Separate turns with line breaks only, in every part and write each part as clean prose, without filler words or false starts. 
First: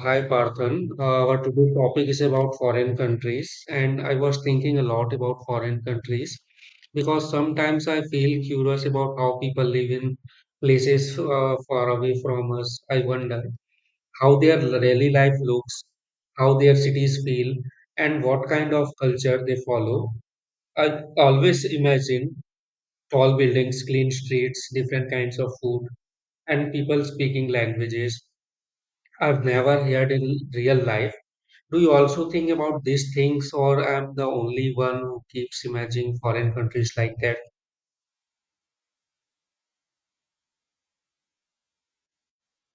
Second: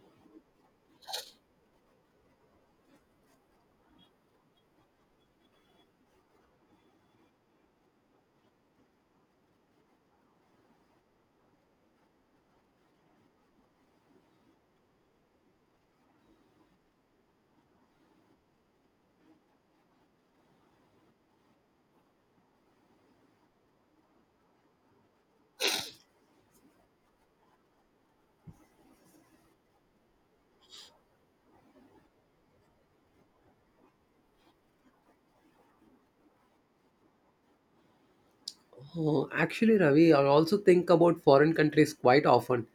Hi, Parthan. Our today's topic is about foreign countries, and I was thinking a lot about foreign countries because sometimes I feel curious about how people live in places far away from us. I wonder how their daily life looks, how their cities feel, and what kind of culture they follow. I always imagine tall buildings, clean streets, different kinds of food, and people speaking languages I've never heard in real life. Do you also think about these things, or am the only one who keeps imagining foreign countries like that?
Oh, actually, Ravi, I also think about foreign countries quite often.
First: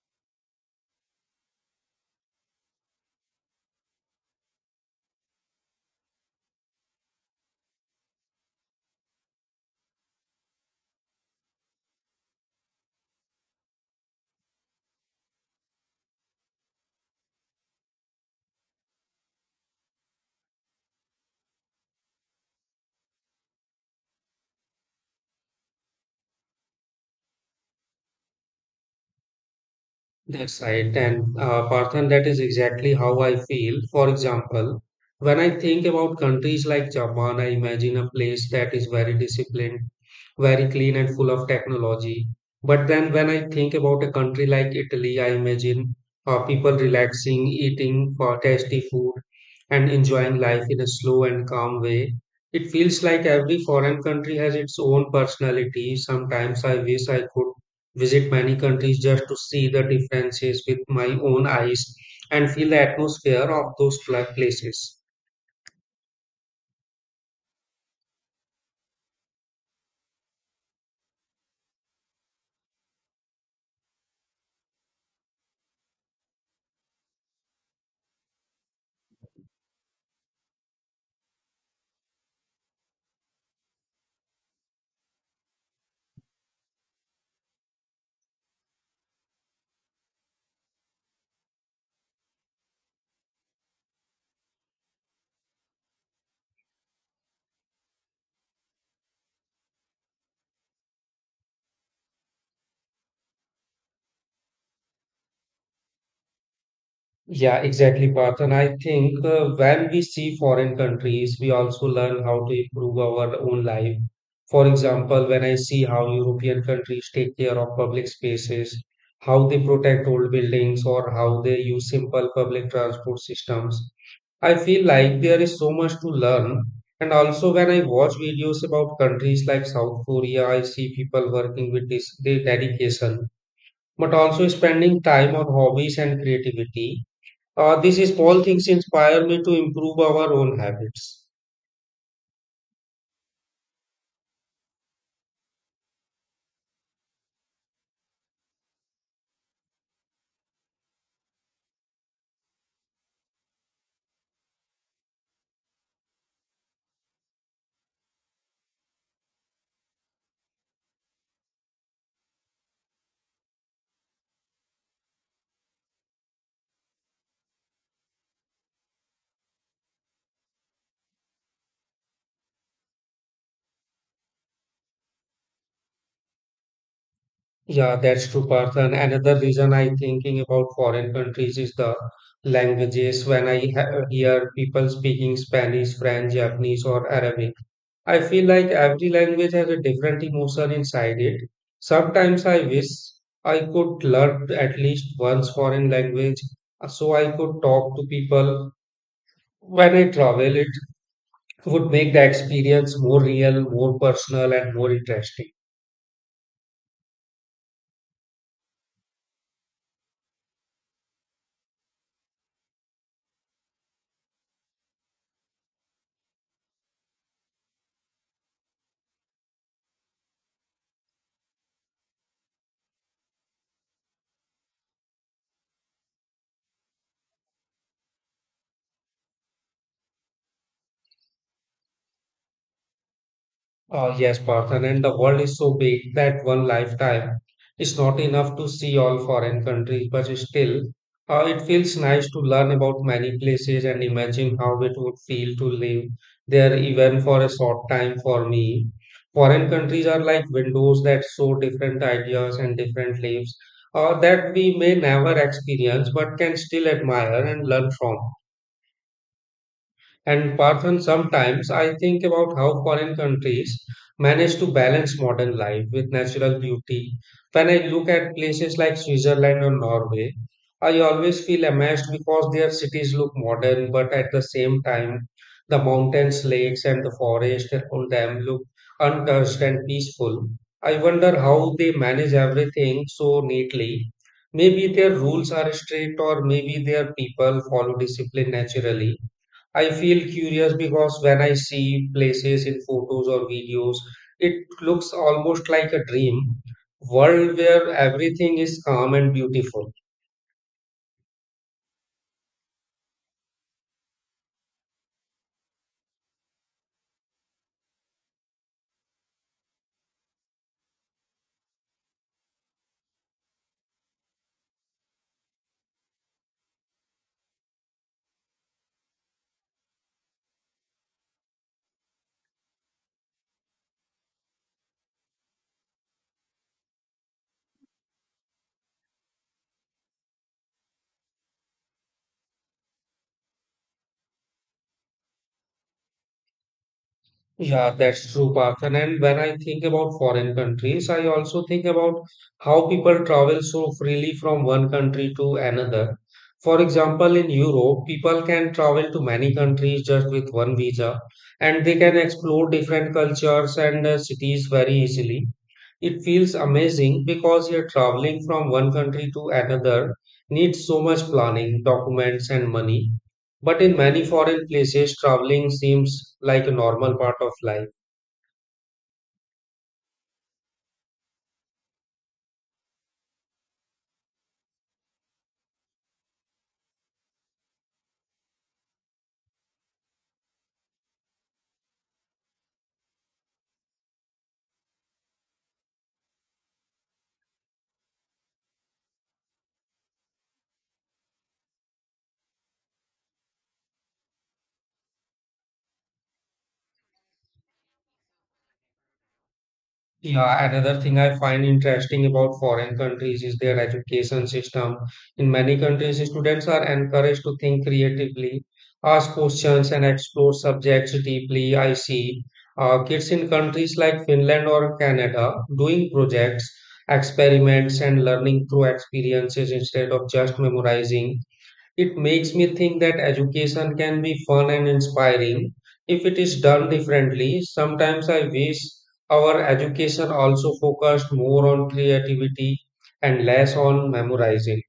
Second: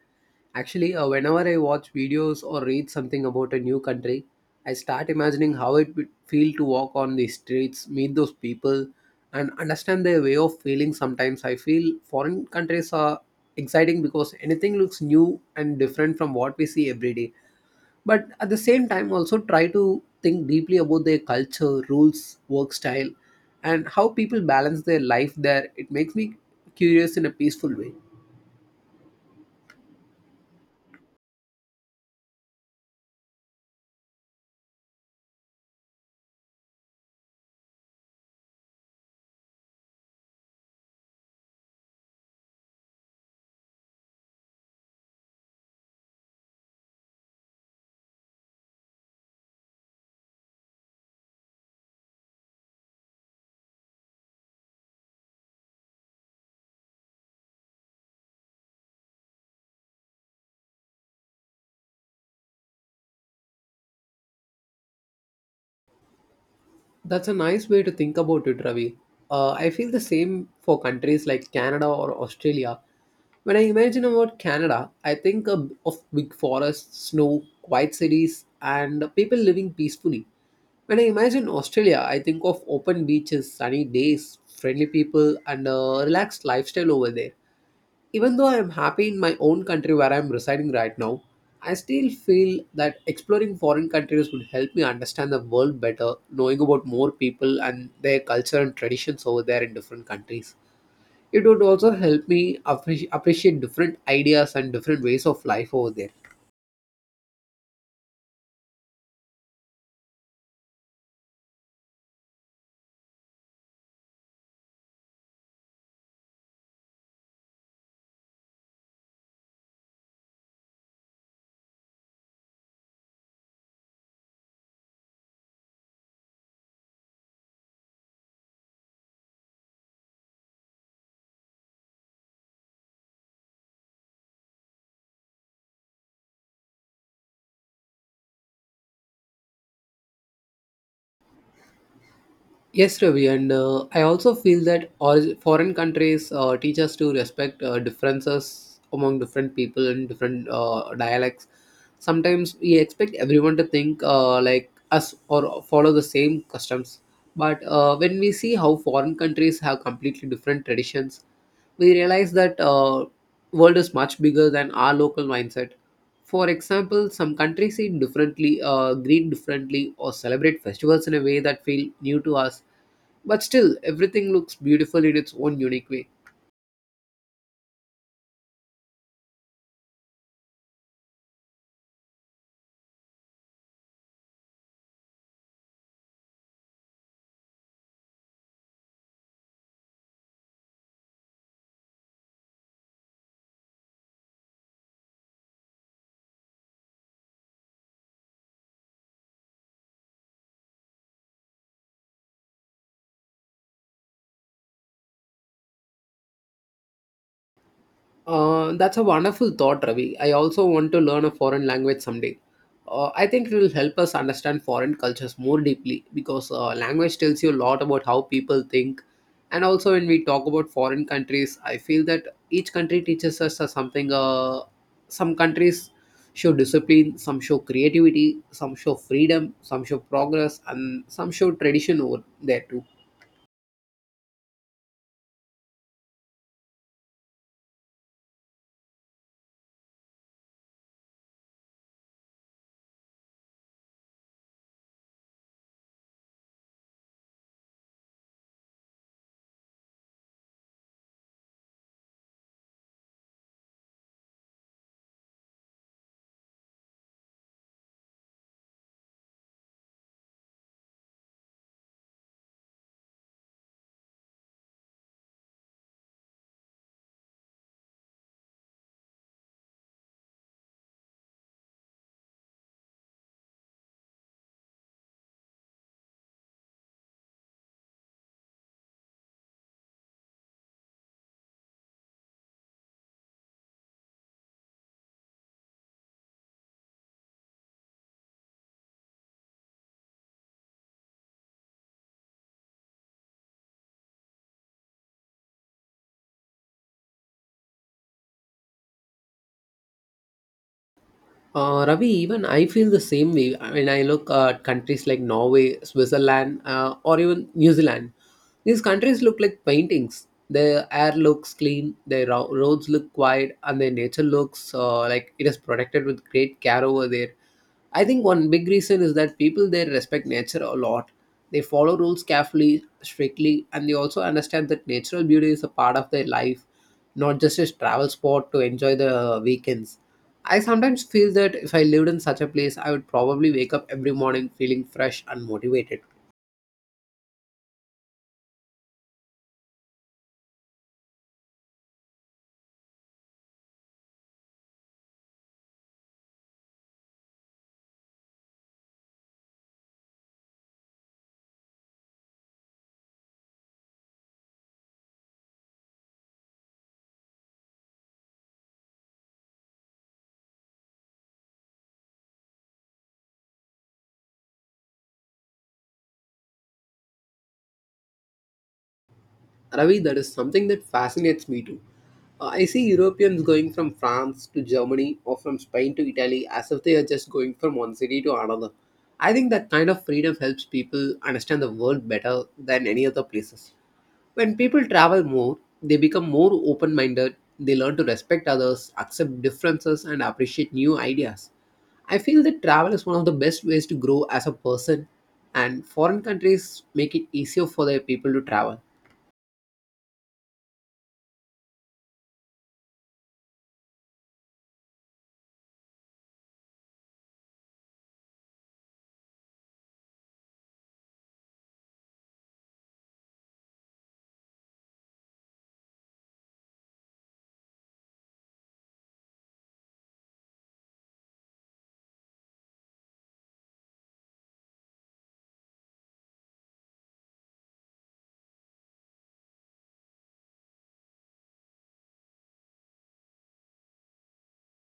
Actually, whenever I watch videos or read something about a new country, I start imagining how it would feel to walk on the streets, meet those people, and understand their way of feeling. Sometimes I feel foreign countries are exciting because anything looks new and different from what we see every day, but at the same time also try to think deeply about their culture, rules, work style, and how people balance their life there. It makes me curious in a peaceful way.
That's right. And Parthan, that is exactly how I feel. For example, when I think about countries like Japan, I imagine a place that is very disciplined, very clean, and full of technology. But then when I think about a country like Italy, I imagine people relaxing, eating for tasty food, and enjoying life in a slow and calm way. It feels like every foreign country has its own personality. Sometimes I wish I could visit many countries just to see the differences with my own eyes and feel the atmosphere of those places.
That's a nice way to think about it, Ravi. I feel the same for countries like Canada or Australia. When I imagine about Canada, I think of big forests, snow, quiet cities, and people living peacefully. When I imagine Australia, I think of open beaches, sunny days, friendly people, and a relaxed lifestyle over there. Even though I am happy in my own country where I am residing right now, I still feel that exploring foreign countries would help me understand the world better, knowing about more people and their culture and traditions over there in different countries. It would also help me appreciate different ideas and different ways of life over there.
Yeah, exactly, Parth. And I think when we see foreign countries, we also learn how to improve our own life. For example, when I see how European countries take care of public spaces, how they protect old buildings, or how they use simple public transport systems, I feel like there is so much to learn. And also, when I watch videos about countries like South Korea, I see people working with this their dedication, but also spending time on hobbies and creativity. These small things inspire me to improve our own habits.
Yes, Ravi, and I also feel that all foreign countries teach us to respect differences among different people and different dialects. Sometimes we expect everyone to think like us or follow the same customs, but when we see how foreign countries have completely different traditions, we realize that world is much bigger than our local mindset. For example, some countries eat differently, greet differently, or celebrate festivals in a way that feel new to us, but still, everything looks beautiful in its own unique way.
Yeah, that's true, Parth. And another reason I'm thinking about foreign countries is the languages. When I hear people speaking Spanish, French, Japanese, or Arabic, I feel like every language has a different emotion inside it. Sometimes I wish I could learn at least one foreign language so I could talk to people. When I travel, it would make the experience more real, more personal, and more interesting.
That's a wonderful thought, Ravi. I also want to learn a foreign language someday. I think it will help us understand foreign cultures more deeply because language tells you a lot about how people think. And also, when we talk about foreign countries, I feel that each country teaches us something. Some countries show discipline, some show creativity, some show freedom, some show progress, and some show tradition over there too.
Yes, Parthen, and the world is so big that one lifetime is not enough to see all foreign countries, but still, it feels nice to learn about many places and imagine how it would feel to live there even for a short time for me. Foreign countries are like windows that show different ideas and different lives that we may never experience but can still admire and learn from. And Parthan, sometimes I think about how foreign countries manage to balance modern life with natural beauty. When I look at places like Switzerland or Norway, I always feel amazed because their cities look modern, but at the same time, the mountains, lakes, and the forest around them look untouched and peaceful. I wonder how they manage everything so neatly. Maybe their rules are strict, or maybe their people follow discipline naturally. I feel curious because when I see places in photos or videos, it looks almost like a dream world where everything is calm and beautiful.
Ravi, even I feel the same way when I look at countries like Norway, Switzerland, or even New Zealand. These countries look like paintings. Their air looks clean, their roads look quiet, and their nature looks like it is protected with great care over there. I think one big reason is that people there respect nature a lot. They follow rules carefully, strictly, and they also understand that natural beauty is a part of their life, not just a travel spot to enjoy the weekends. I sometimes feel that if I lived in such a place, I would probably wake up every morning feeling fresh and motivated.
Yeah, that's true, Parthan. And when I think about foreign countries, I also think about how people travel so freely from one country to another. For example, in Europe, people can travel to many countries just with one visa, and they can explore different cultures and cities very easily. It feels amazing because you're traveling from one country to another needs so much planning, documents, and money. But in many foreign places, traveling seems like a normal part of life.
Ravi, that is something that fascinates me too. I see Europeans going from France to Germany or from Spain to Italy as if they are just going from one city to another. I think that kind of freedom helps people understand the world better than any other places. When people travel more, they become more open minded, they learn to respect others, accept differences, and appreciate new ideas. I feel that travel is one of the best ways to grow as a person, and foreign countries make it easier for their people to travel.
Yeah, another thing I find interesting about foreign countries is their education system. In many countries, students are encouraged to think creatively, ask questions, and explore subjects deeply. I see kids in countries like Finland or Canada doing projects, experiments, and learning through experiences instead of just memorizing. It makes me think that education can be fun and inspiring if it is done differently. Sometimes I wish our education also focused more on creativity and less on memorizing.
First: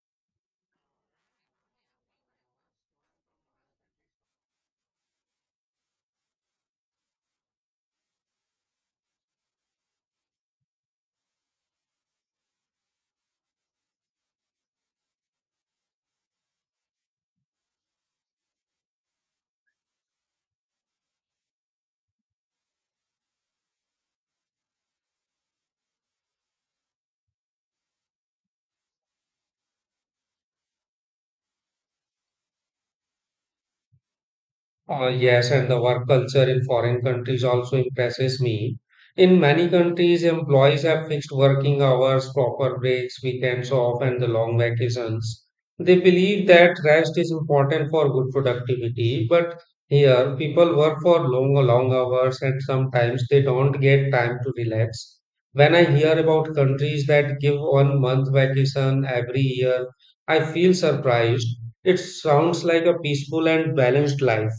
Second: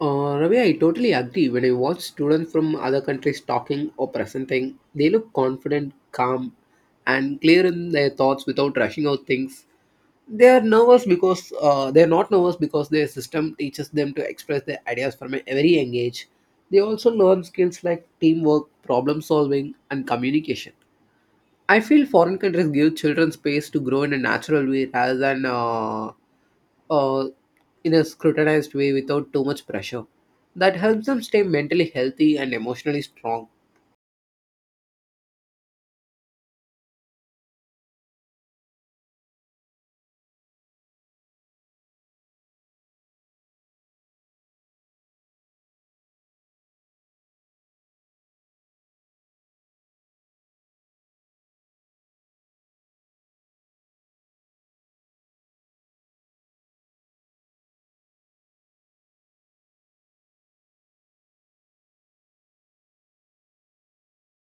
Ravi, I totally agree. When I watch students from other countries talking or presenting, they look confident, calm, and clear in their thoughts without rushing out things. They are nervous because they are not nervous because their system teaches them to express their ideas from a very young age. They also learn skills like teamwork, problem solving, and communication. I feel foreign countries give children space to grow in a natural way rather than uh, in a scrutinized way without too much pressure. That helps them stay mentally healthy and emotionally strong.
Yes, and the work culture in foreign countries also impresses me. In many countries, employees have fixed working hours, proper breaks, weekends off, and the long vacations. They believe that rest is important for good productivity, but here people work for long, long hours and sometimes they don't get time to relax. When I hear about countries that give 1 month vacation every year, I feel surprised. It sounds like a peaceful and balanced life.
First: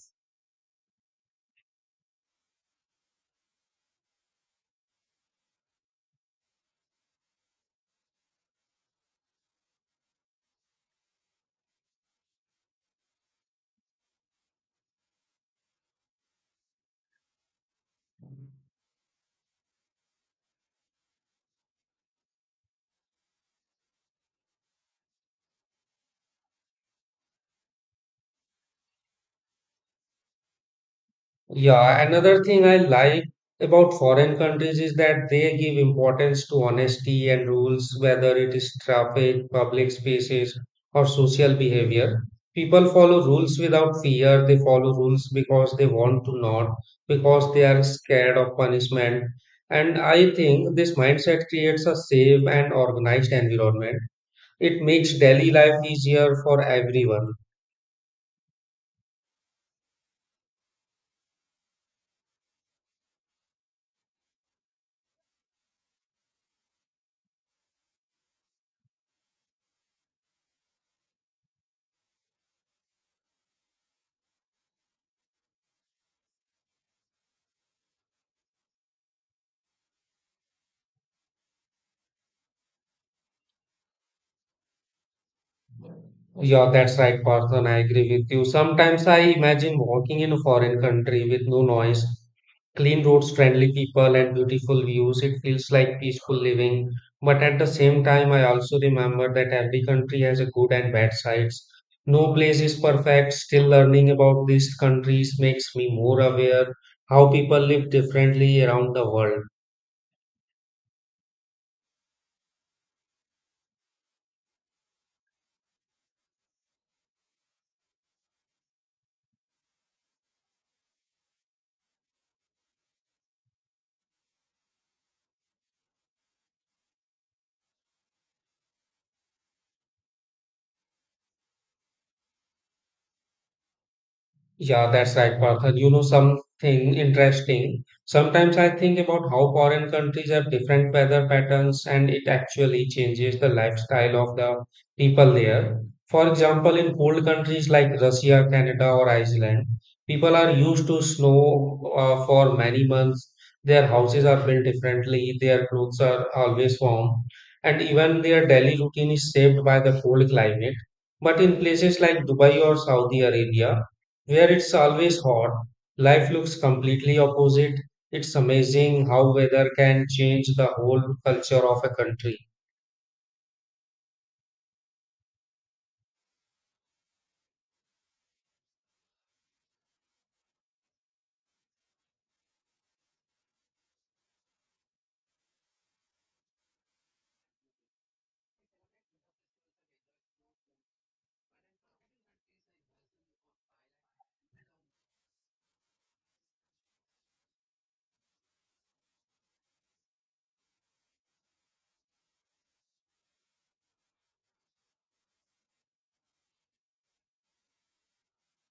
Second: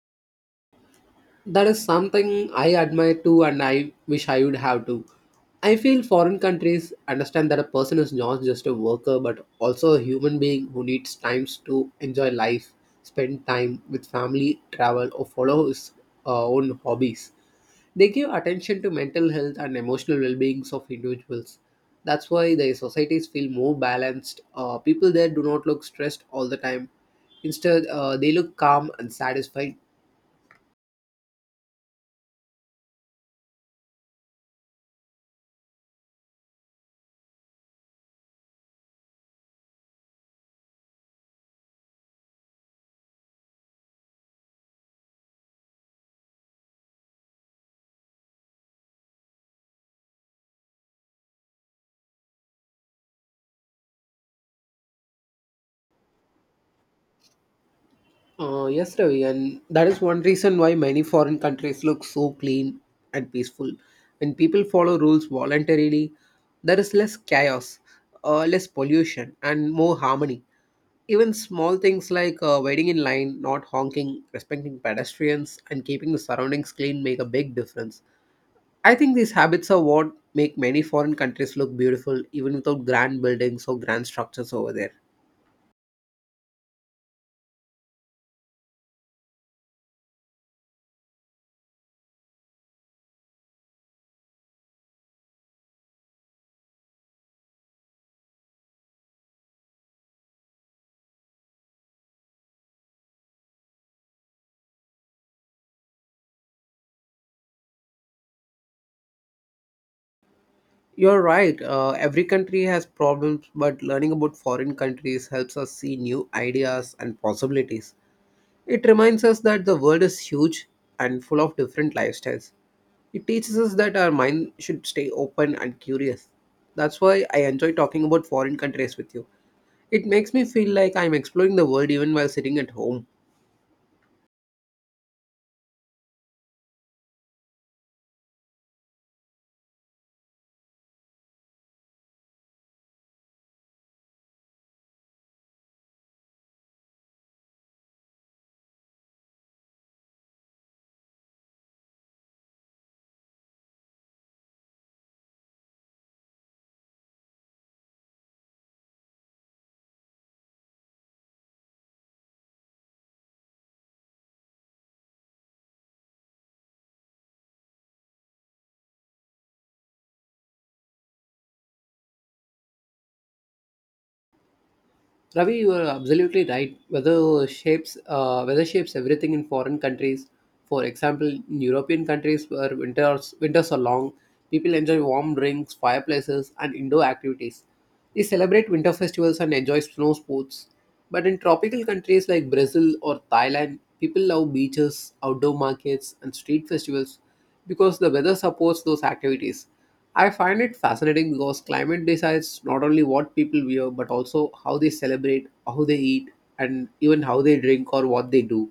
That is something I admire too, and I wish I would have to. I feel foreign countries understand that a person is not just a worker but also a human being who needs times to enjoy life, spend time with family, travel, or follow his own hobbies. They give attention to mental health and emotional well beings of individuals. That's why the societies feel more balanced. People there do not look stressed all the time. Instead, they look calm and satisfied.
Yeah, another thing I like about foreign countries is that they give importance to honesty and rules, whether it is traffic, public spaces, or social behavior. People follow rules without fear. They follow rules because they want to, not because they are scared of punishment. And I think this mindset creates a safe and organized environment. It makes daily life easier for everyone.
Yes, Ravi, and that is one reason why many foreign countries look so clean and peaceful. When people follow rules voluntarily, there is less chaos, less pollution, and more harmony. Even small things like waiting in line, not honking, respecting pedestrians, and keeping the surroundings clean make a big difference. I think these habits are what make many foreign countries look beautiful, even without grand buildings or grand structures over there.
Yeah, that's right, Partha, I agree with you. Sometimes I imagine walking in a foreign country with no noise, clean roads, friendly people, and beautiful views. It feels like peaceful living. But at the same time, I also remember that every country has a good and bad sides. No place is perfect. Still, learning about these countries makes me more aware how people live differently around the world.
You're right. Every country has problems, but learning about foreign countries helps us see new ideas and possibilities. It reminds us that the world is huge and full of different lifestyles. It teaches us that our mind should stay open and curious. That's why I enjoy talking about foreign countries with you. It makes me feel like I'm exploring the world even while sitting at home.
Yeah, that's right, Partha. You know something interesting. Sometimes I think about how foreign countries have different weather patterns and it actually changes the lifestyle of the people there. For example, in cold countries like Russia, Canada, or Iceland, people are used to snow for many months. Their houses are built differently, their clothes are always warm, and even their daily routine is shaped by the cold climate. But in places like Dubai or Saudi Arabia, where it's always hot, life looks completely opposite. It's amazing how weather can change the whole culture of a country.
Ravi, you are absolutely right. Weather shapes everything in foreign countries. For example, in European countries where winters are long, people enjoy warm drinks, fireplaces, and indoor activities. They celebrate winter festivals and enjoy snow sports. But in tropical countries like Brazil or Thailand, people love beaches, outdoor markets, and street festivals because the weather supports those activities. I find it fascinating because climate decides not only what people wear but also how they celebrate, how they eat, and even how they drink or what they do.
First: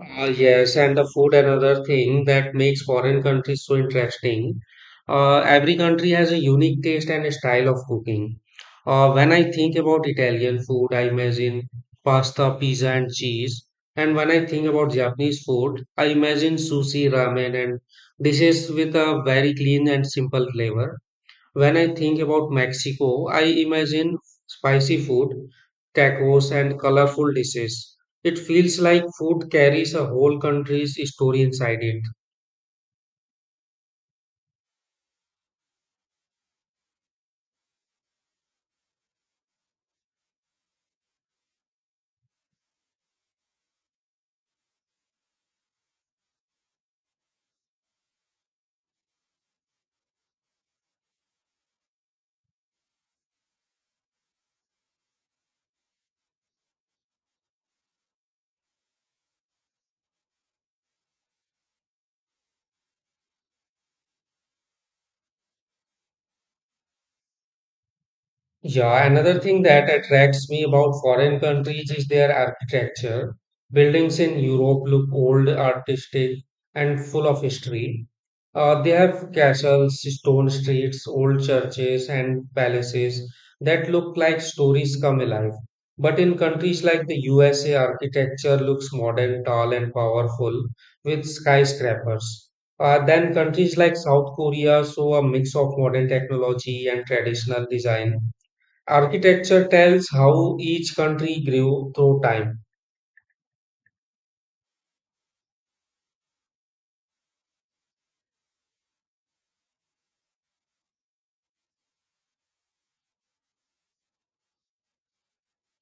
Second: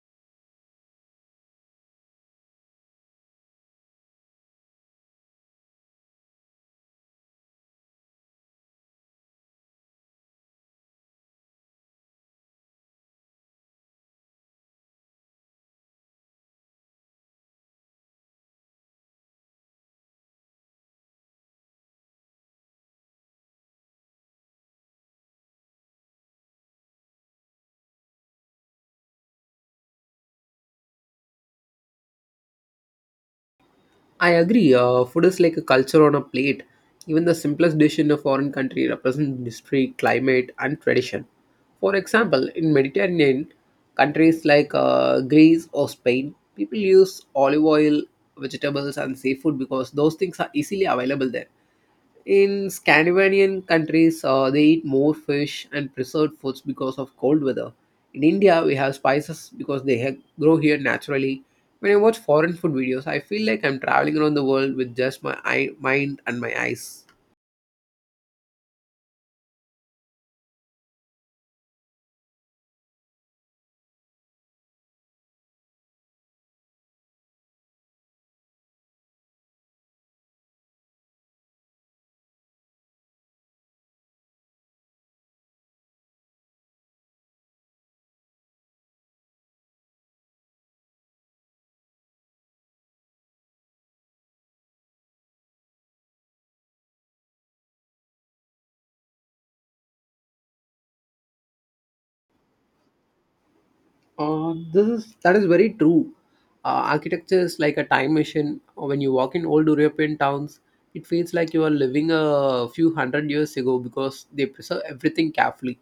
Ah, yes, and the food, another thing that makes foreign countries so interesting. Every country has a unique taste and a style of cooking. When I think about Italian food, I imagine pasta, pizza, and cheese. And when I think about Japanese food, I imagine sushi, ramen, and dishes with a very clean and simple flavor. When I think about Mexico, I imagine spicy food, tacos, and colorful dishes. It feels like food carries a whole country's story inside it.
I agree, food is like a culture on a plate. Even the simplest dish in a foreign country represents history, climate, and tradition. For example, in Mediterranean countries like Greece or Spain, people use olive oil, vegetables, and seafood because those things are easily available there. In Scandinavian countries, they eat more fish and preserved foods because of cold weather. In India, we have spices because they grow here naturally. When I watch foreign food videos, I feel like I'm traveling around the world with just my mind and my eyes.
Yeah, another thing that attracts me about foreign countries is their architecture. Buildings in Europe look old, artistic, and full of history. They have castles, stone streets, old churches, and palaces that look like stories come alive. But in countries like the USA, architecture looks modern, tall, and powerful with skyscrapers. Then countries like South Korea show a mix of modern technology and traditional design. Architecture tells how each country grew through time.
This is that is very true. Architecture is like a time machine. When you walk in old European towns, it feels like you are living a few hundred years ago because they preserve everything carefully.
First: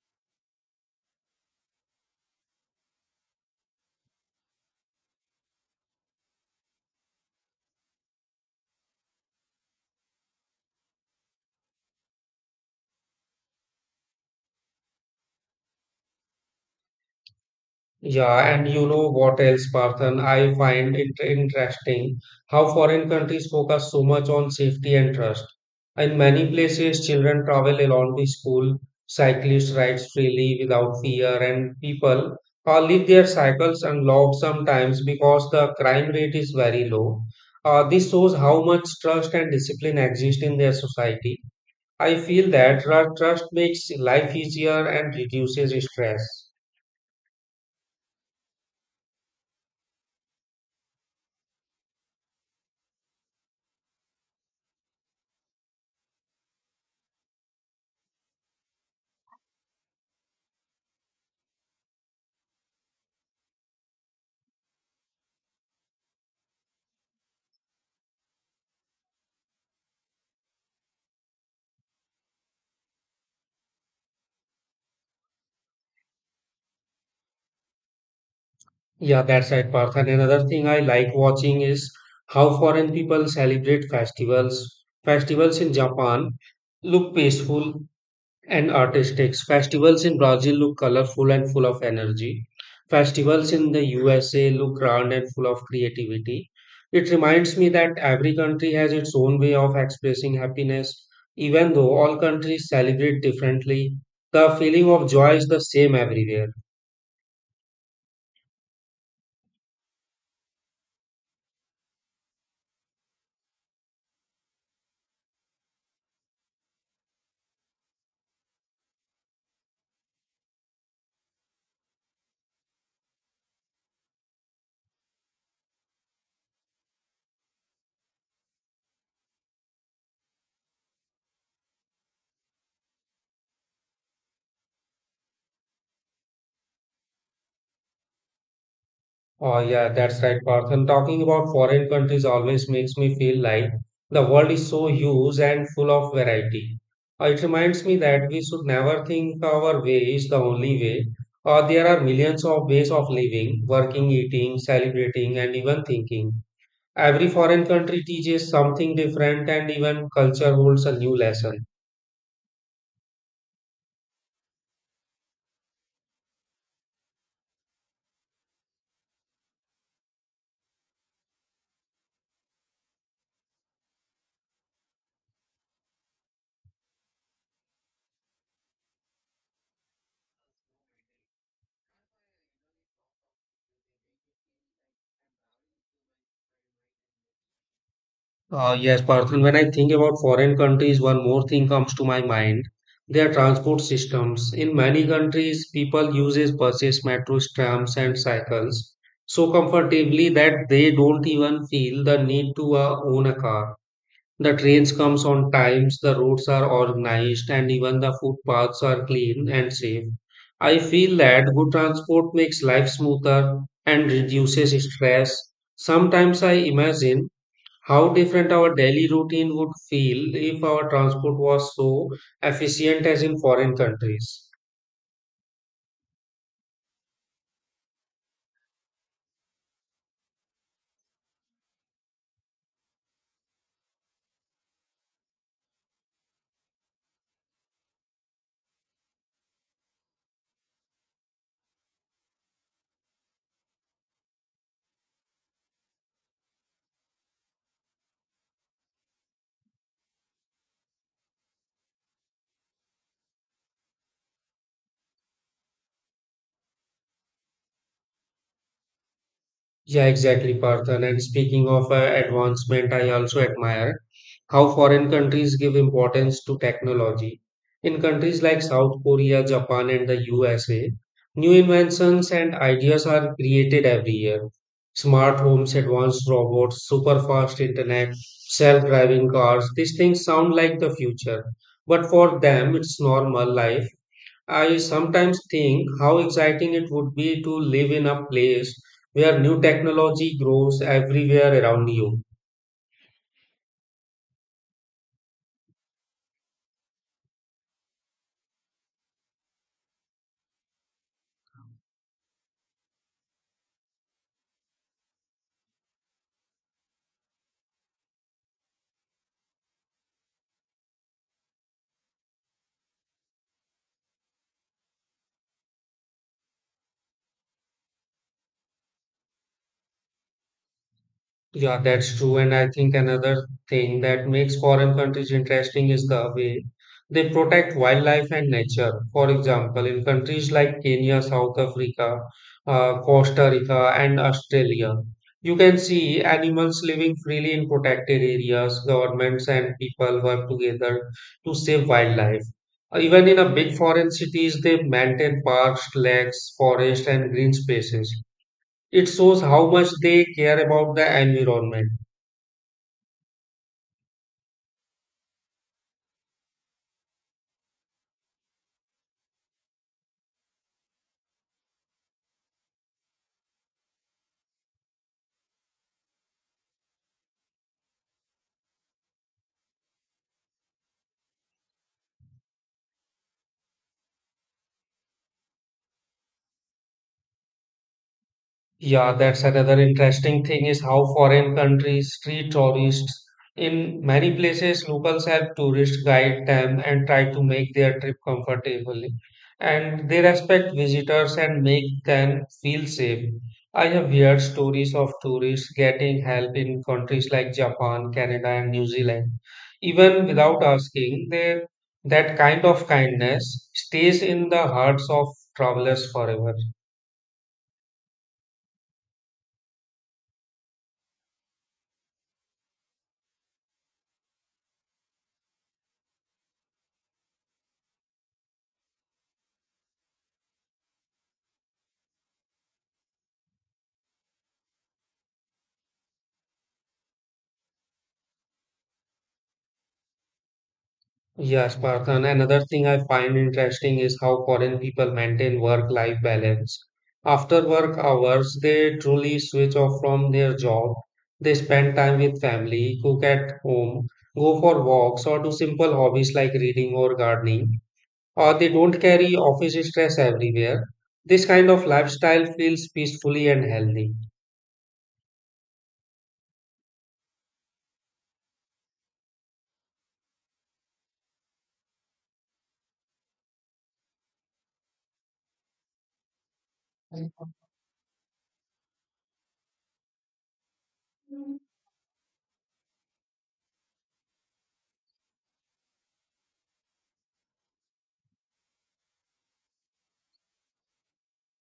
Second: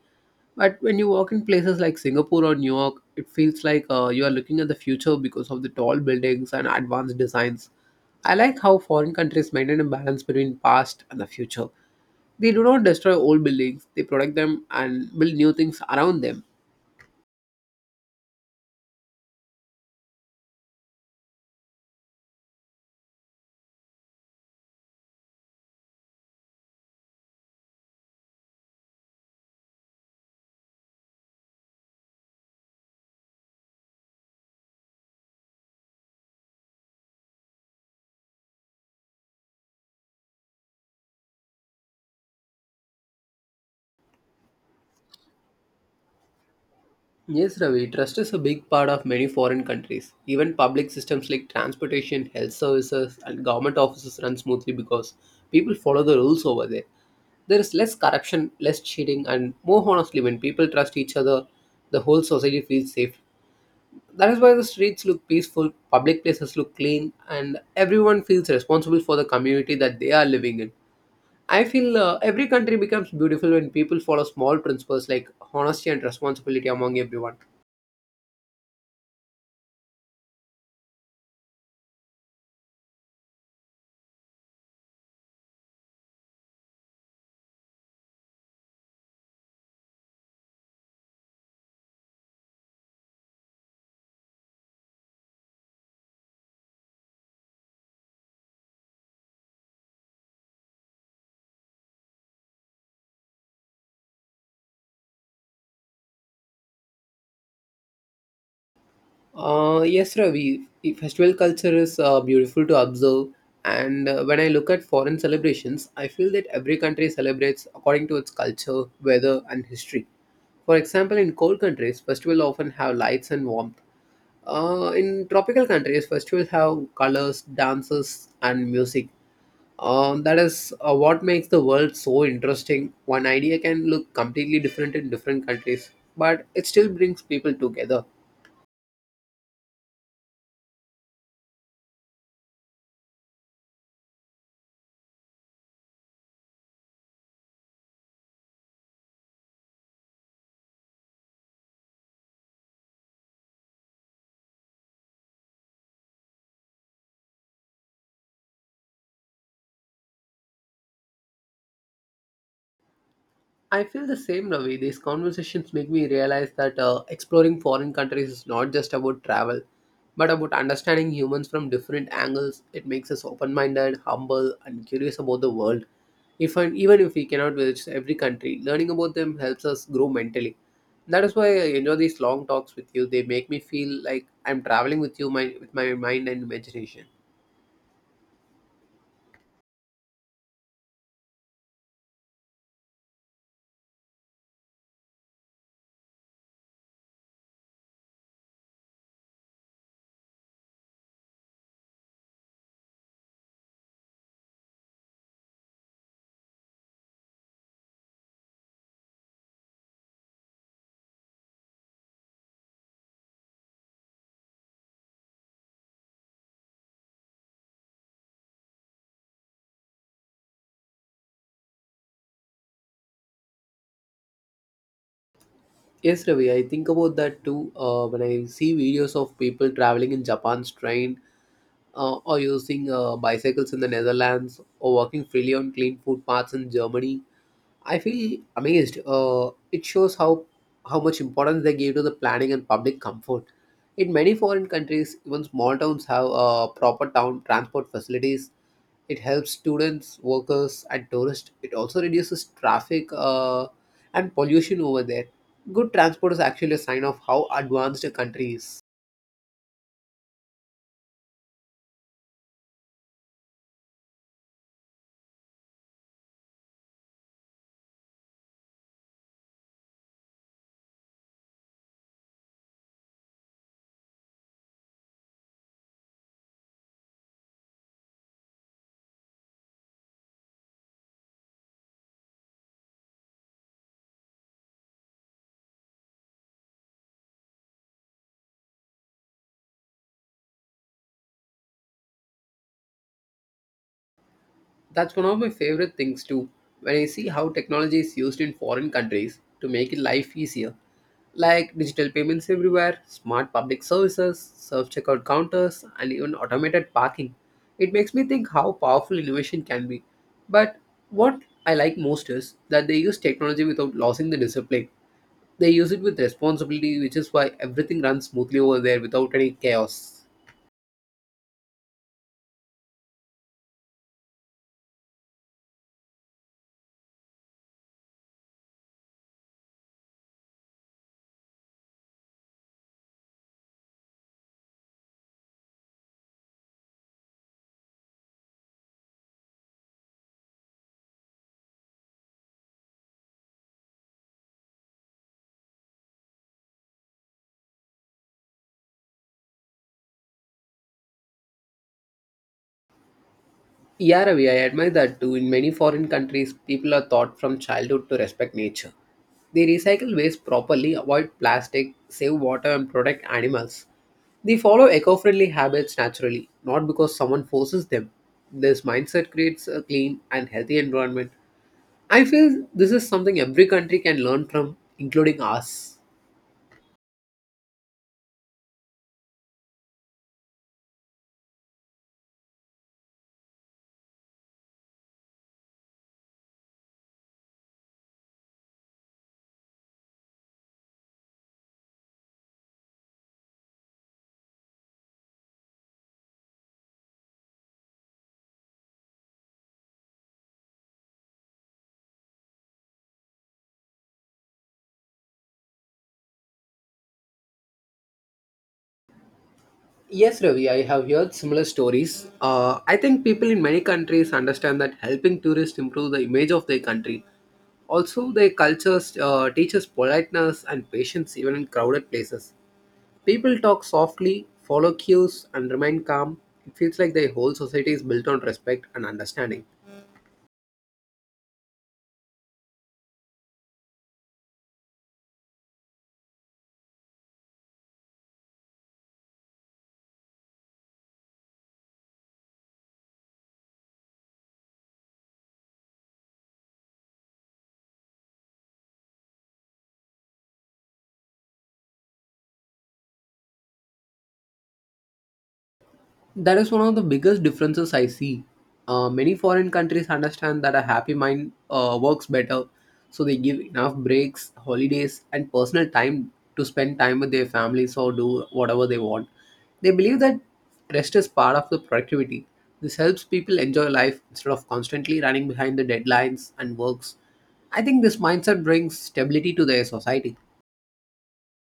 But when you walk in places like Singapore or New York, it feels like you are looking at the future because of the tall buildings and advanced designs. I like how foreign countries maintain a balance between past and the future. They do not destroy old buildings; they protect them and build new things around them.
Yeah, and you know what else, Parthan? I find it interesting how foreign countries focus so much on safety and trust. In many places, children travel alone to school, cyclists ride freely without fear, and people leave their cycles unlocked sometimes because the crime rate is very low. This shows how much trust and discipline exist in their society. I feel that trust makes life easier and reduces stress.
Yes, Ravi, trust is a big part of many foreign countries. Even public systems like transportation, health services, and government offices run smoothly because people follow the rules over there. There is less corruption, less cheating, and more honestly, when people trust each other, the whole society feels safe. That is why the streets look peaceful, public places look clean, and everyone feels responsible for the community that they are living in. I feel every country becomes beautiful when people follow small principles like honesty and responsibility among everyone.
Yeah, that's right, Partha. And another thing I like watching is how foreign people celebrate festivals. Festivals in Japan look peaceful and artistic. Festivals in Brazil look colorful and full of energy. Festivals in the USA look grand and full of creativity. It reminds me that every country has its own way of expressing happiness. Even though all countries celebrate differently, the feeling of joy is the same everywhere.
Yes, Ravi. The festival culture is beautiful to observe, and when I look at foreign celebrations, I feel that every country celebrates according to its culture, weather, and history. For example, in cold countries, festivals often have lights and warmth. In tropical countries, festivals have colors, dances, and music. That is what makes the world so interesting. One idea can look completely different in different countries, but it still brings people together.
Oh, yeah, that's right, Parth. And talking about foreign countries always makes me feel like the world is so huge and full of variety. It reminds me that we should never think our way is the only way. There are millions of ways of living, working, eating, celebrating, and even thinking. Every foreign country teaches something different, and even culture holds a new lesson.
I feel the same, Ravi. These conversations make me realize that exploring foreign countries is not just about travel, but about understanding humans from different angles. It makes us open minded, humble, and curious about the world. If and even if we cannot visit every country, learning about them helps us grow mentally. That is why I enjoy these long talks with you. They make me feel like I'm traveling with you, my with my mind and imagination.
Yes, Parthan, when I think about foreign countries, one more thing comes to my mind. Their transport systems. In many countries, people uses buses, metros, trams, and cycles so comfortably that they don't even feel the need to own a car. The trains comes on times, the roads are organized, and even the footpaths are clean and safe. I feel that good transport makes life smoother and reduces stress. Sometimes I imagine how different our daily routine would feel if our transport was so efficient as in foreign countries.
Yes, Ravi, I think about that too when I see videos of people traveling in Japan's train or using bicycles in the Netherlands, or walking freely on clean footpaths in Germany. I feel amazed. It shows how much importance they give to the planning and public comfort. In many foreign countries, even small towns have proper town transport facilities. It helps students, workers, and tourists. It also reduces traffic and pollution over there. Good transport is actually a sign of how advanced a country is.
Yeah, exactly, Parthan. And speaking of advancement, I also admire how foreign countries give importance to technology. In countries like South Korea, Japan, and the USA, new inventions and ideas are created every year. Smart homes, advanced robots, super fast internet, self driving cars, these things sound like the future. But for them, it's normal life. I sometimes think how exciting it would be to live in a place where new technology grows everywhere around you.
That's one of my favorite things too. When I see how technology is used in foreign countries to make life easier, like digital payments everywhere, smart public services, self checkout counters, and even automated parking, it makes me think how powerful innovation can be. But what I like most is that they use technology without losing the discipline. They use it with responsibility, which is why everything runs smoothly over there without any chaos.
Yeah, that's true. And I think another thing that makes foreign countries interesting is the way they protect wildlife and nature. For example, in countries like Kenya, South Africa, Costa Rica, and Australia, you can see animals living freely in protected areas. Governments and people work together to save wildlife. Even in a big foreign cities, they maintain parks, lakes, forests, and green spaces. It shows how much they care about the environment.
Yeah, Ravi, I admire that too. In many foreign countries, people are taught from childhood to respect nature. They recycle waste properly, avoid plastic, save water, and protect animals. They follow eco friendly habits naturally, not because someone forces them. This mindset creates a clean and healthy environment. I feel this is something every country can learn from, including us.
Yeah, that's another interesting thing is how foreign countries treat tourists. In many places, locals help tourists guide them and try to make their trip comfortable. And they respect visitors and make them feel safe. I have heard stories of tourists getting help in countries like Japan, Canada, and New Zealand. Even without asking, they, that kind of kindness stays in the hearts of travelers forever.
Yes, Ravi, I have heard similar stories. I think people in many countries understand that helping tourists improve the image of their country. Also, their cultures teaches politeness and patience even in crowded places. People talk softly, follow cues, and remain calm. It feels like their whole society is built on respect and understanding.
Yes, Spartan. Another thing I find interesting is how foreign people maintain work-life balance. After work hours, they truly switch off from their job. They spend time with family, cook at home, go for walks, or do simple hobbies like reading or gardening. Or they don't carry office stress everywhere. This kind of lifestyle feels peacefully and healthy.
That is one of the biggest differences I see. Many foreign countries understand that a happy mind works better, so they give enough breaks, holidays, and personal time to spend time with their families or do whatever they want. They believe that rest is part of the productivity. This helps people enjoy life instead of constantly running behind the deadlines and works. I think this mindset brings stability to their society.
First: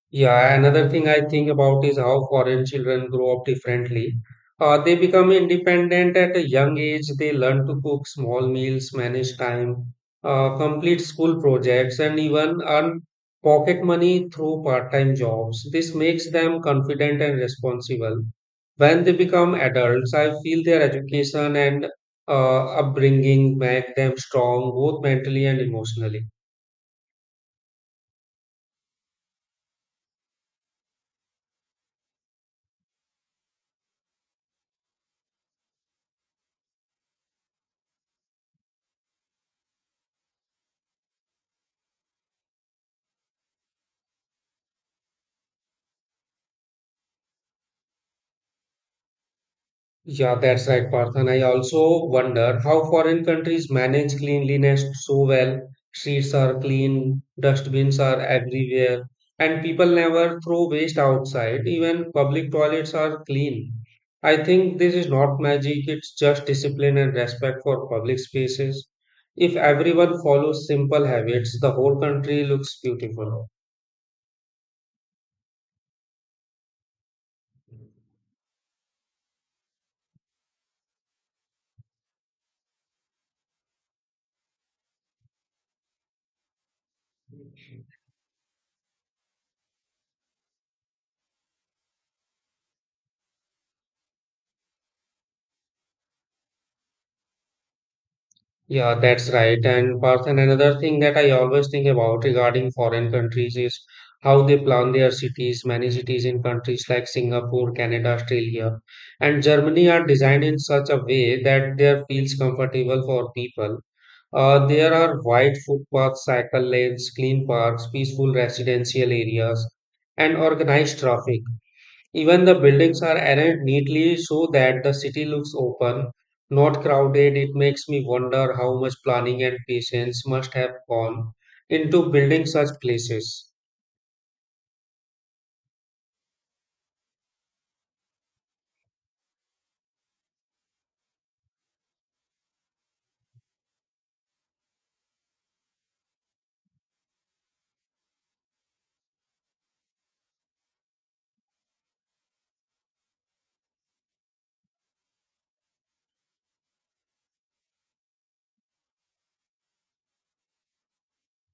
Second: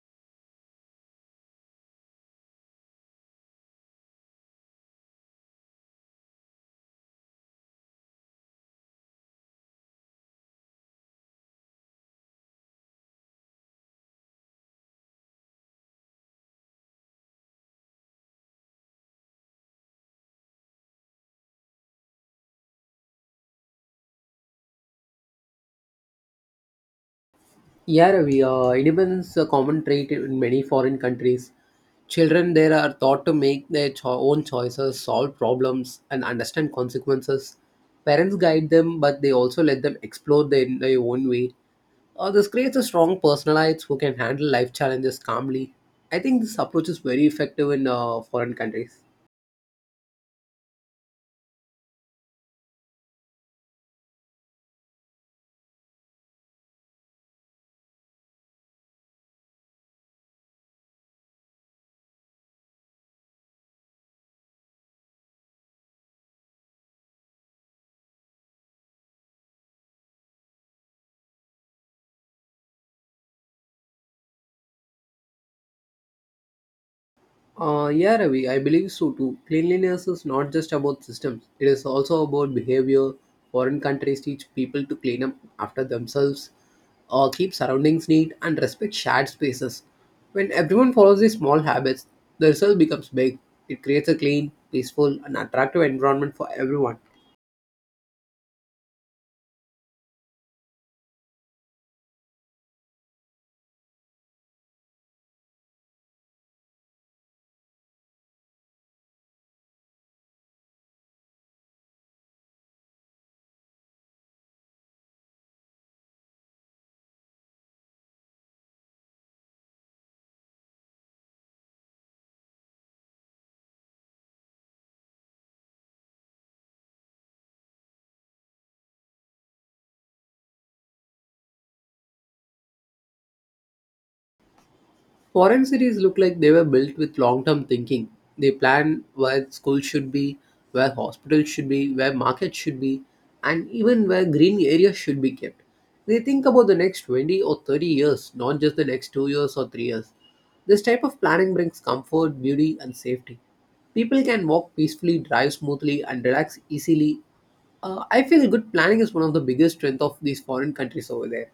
Yeah, another thing I think about is how foreign children grow up differently. They become independent at a young age. They learn to cook small meals, manage time, complete school projects, and even earn pocket money through part-time jobs. This makes them confident and responsible. When they become adults, I feel their education and upbringing make them strong, both mentally and emotionally.
Yeah, Ravi, independence is a common trait in many foreign countries. Children there are taught to make their own choices, solve problems, and understand consequences. Parents guide them, but they also let them explore their own way. This creates a strong personalites who can handle life challenges calmly. I think this approach is very effective in foreign countries.
Yeah, that's right, Parth. And I also wonder how foreign countries manage cleanliness so well. Streets are clean, dustbins are everywhere, and people never throw waste outside. Even public toilets are clean. I think this is not magic, it's just discipline and respect for public spaces. If everyone follows simple habits, the whole country looks beautiful.
Yeah, Ravi, I believe so too. Cleanliness is not just about systems, it is also about behavior. Foreign countries teach people to clean up after themselves, keep surroundings neat, and respect shared spaces. When everyone follows these small habits, the result becomes big. It creates a clean, peaceful, and attractive environment for everyone.
Yeah, that's right. And Parth, and another thing that I always think about regarding foreign countries is how they plan their cities. Many cities in countries like Singapore, Canada, Australia, and Germany are designed in such a way that there feels comfortable for people. There are wide footpaths, cycle lanes, clean parks, peaceful residential areas, and organized traffic. Even the buildings are arranged neatly so that the city looks open, not crowded. It makes me wonder how much planning and patience must have gone into building such places.
Foreign cities look like they were built with long term thinking. They plan where schools should be, where hospitals should be, where markets should be, and even where green areas should be kept. They think about the next 20 or 30 years, not just the next 2 years or 3 years. This type of planning brings comfort, beauty, and safety. People can walk peacefully, drive smoothly, and relax easily. I feel good planning is one of the biggest strengths of these foreign countries over there.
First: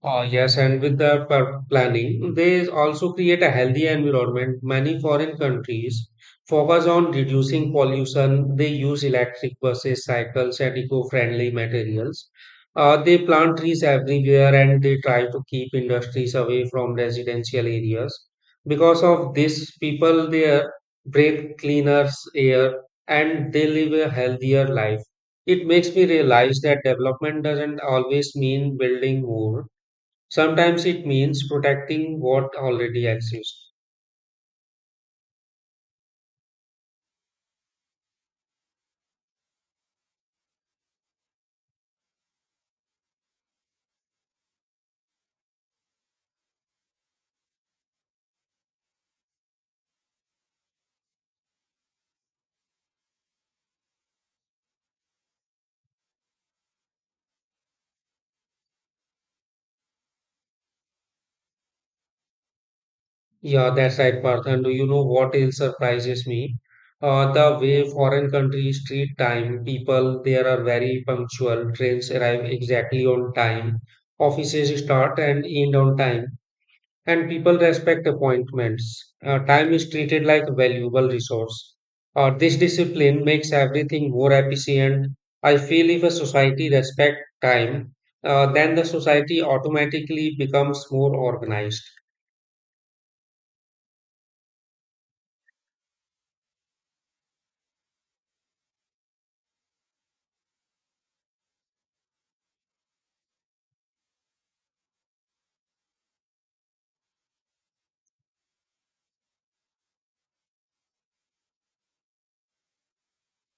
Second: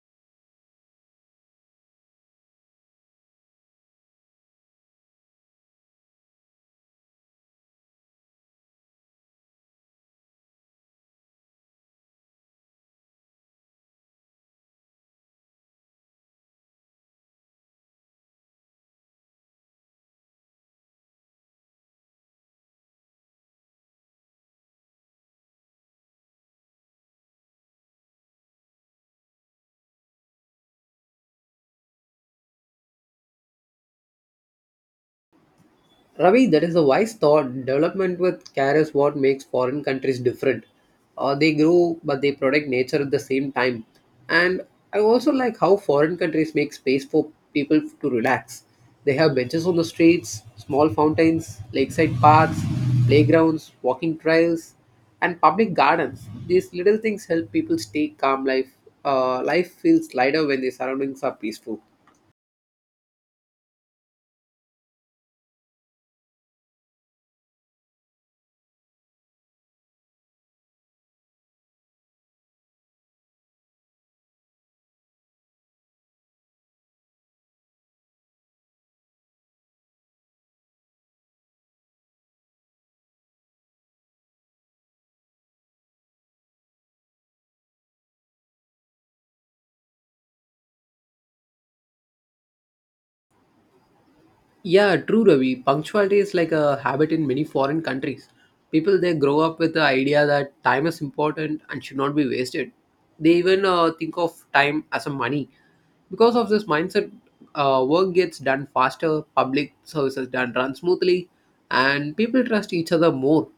Yes, and with the planning, they also create a healthy environment. Many foreign countries focus on reducing pollution. They use electric buses, cycles, and eco-friendly materials. They plant trees everywhere and they try to keep industries away from residential areas. Because of this, people there breathe cleaner air and they live a healthier life. It makes me realize that development doesn't always mean building more. Sometimes it means protecting what already exists.
Ravi, that is a wise thought. Development with care is what makes foreign countries different. They grow, but they protect nature at the same time. And I also like how foreign countries make space for people to relax. They have benches on the streets, small fountains, lakeside parks, playgrounds, walking trails, and public gardens. These little things help people stay calm. Life feels lighter when the surroundings are peaceful.
Yeah, that's right, Parth. And do you know what else surprises me? The way foreign countries treat time. People there are very punctual. Trains arrive exactly on time. Offices start and end on time. And people respect appointments. Time is treated like a valuable resource. This discipline makes everything more efficient. I feel if a society respects time, then the society automatically becomes more organized.
Yeah, true, Ravi. Punctuality is like a habit in many foreign countries. People they grow up with the idea that time is important and should not be wasted. They even think of time as a money. Because of this mindset, work gets done faster, public services done run smoothly, and people trust each other more.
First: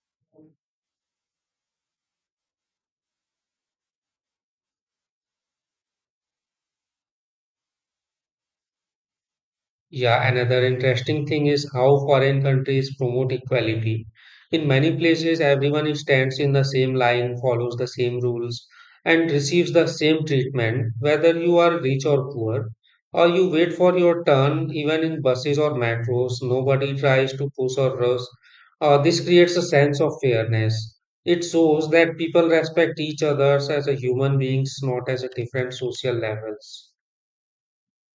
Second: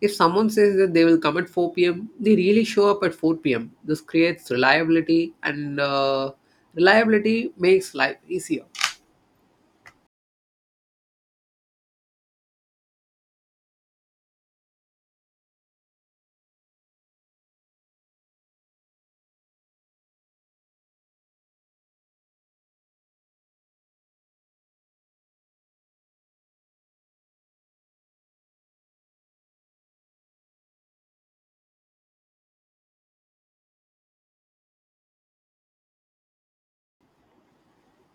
If someone says that they will come at 4 p.m., they really show up at 4 p.m. This creates reliability, and reliability makes life easier.
Yeah, another interesting thing is how foreign countries promote equality. In many places, everyone stands in the same line, follows the same rules, and receives the same treatment, whether you are rich or poor, or you wait for your turn. Even in buses or metros, nobody tries to push or rush. This creates a sense of fairness. It shows that people respect each other as a human beings, not as a different social levels.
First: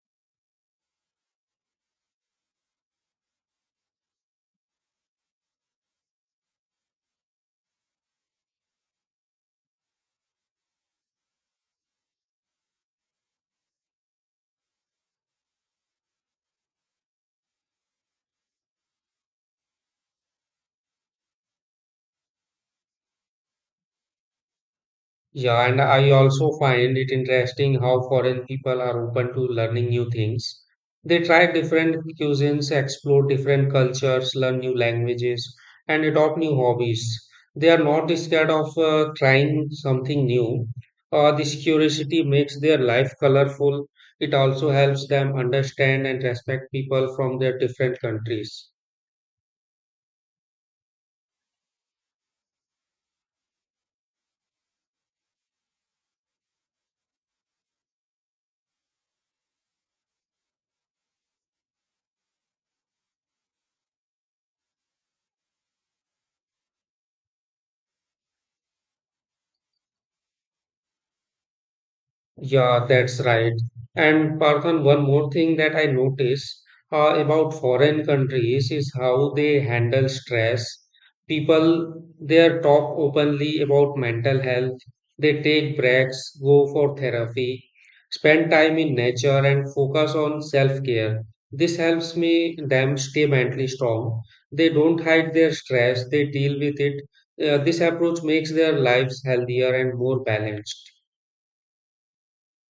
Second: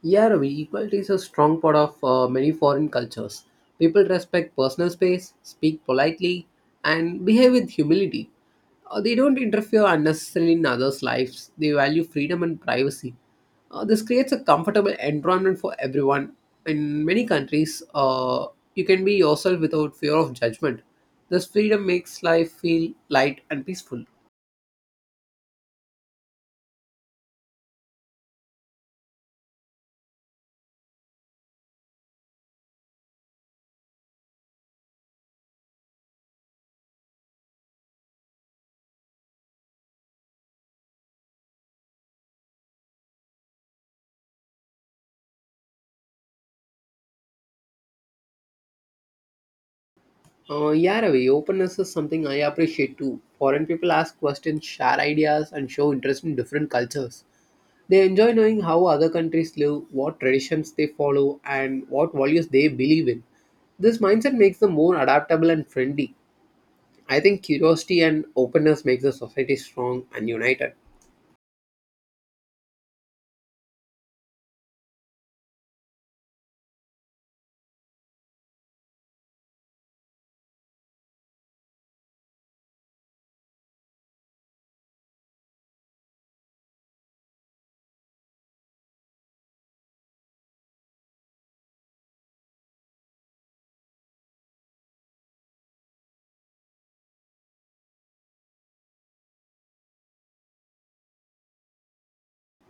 Yeah, Ravi, equality is a strong part of many foreign cultures. People respect personal space, speak politely, and behave with humility. They don't interfere unnecessarily in others' lives. They value freedom and privacy. This creates a comfortable environment for everyone. In many countries, you can be yourself without fear of judgment. This freedom makes life feel light and peaceful.
Yeah, and I also find it interesting how foreign people are open to learning new things. They try different cuisines, explore different cultures, learn new languages, and adopt new hobbies. They are not scared of trying something new. This curiosity makes their life colorful. It also helps them understand and respect people from their different countries.
Yeah, Ravi, openness is something I appreciate too. Foreign people ask questions, share ideas, and show interest in different cultures. They enjoy knowing how other countries live, what traditions they follow, and what values they believe in. This mindset makes them more adaptable and friendly. I think curiosity and openness makes a society strong and united.
Yeah, that's right. And Parthan, one more thing that I notice about foreign countries is how they handle stress. People there talk openly about mental health. They take breaks, go for therapy, spend time in nature, and focus on self-care. This helps me them stay mentally strong. They don't hide their stress. They deal with it. This approach makes their lives healthier and more balanced.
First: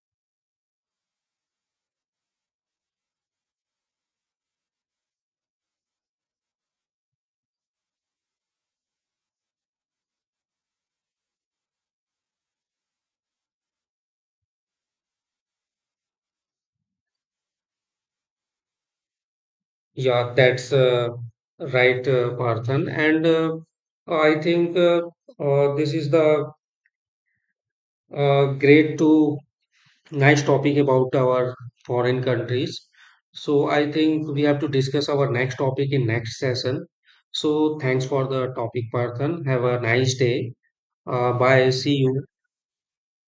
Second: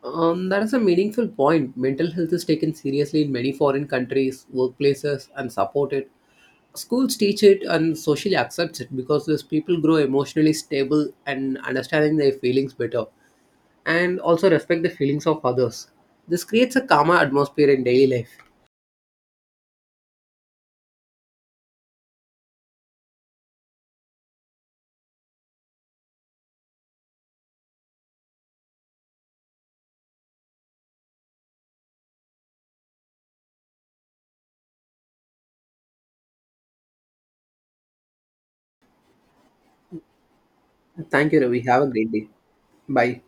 That is a meaningful point. Mental health is taken seriously in many foreign countries, workplaces, and supported. Schools teach it and socially accepts it because these people grow emotionally stable and understanding their feelings better and also respect the feelings of others. This creates a calmer atmosphere in daily life.
Yeah, that's right, Parthan. And I think this is the great to nice topic about our foreign countries. So I think we have to discuss our next topic in next session. So thanks for the topic, Parthan. Have a nice day. Uh,
Thank you, Ravi.
bye.
Have a
See
great
you.
day. Bye.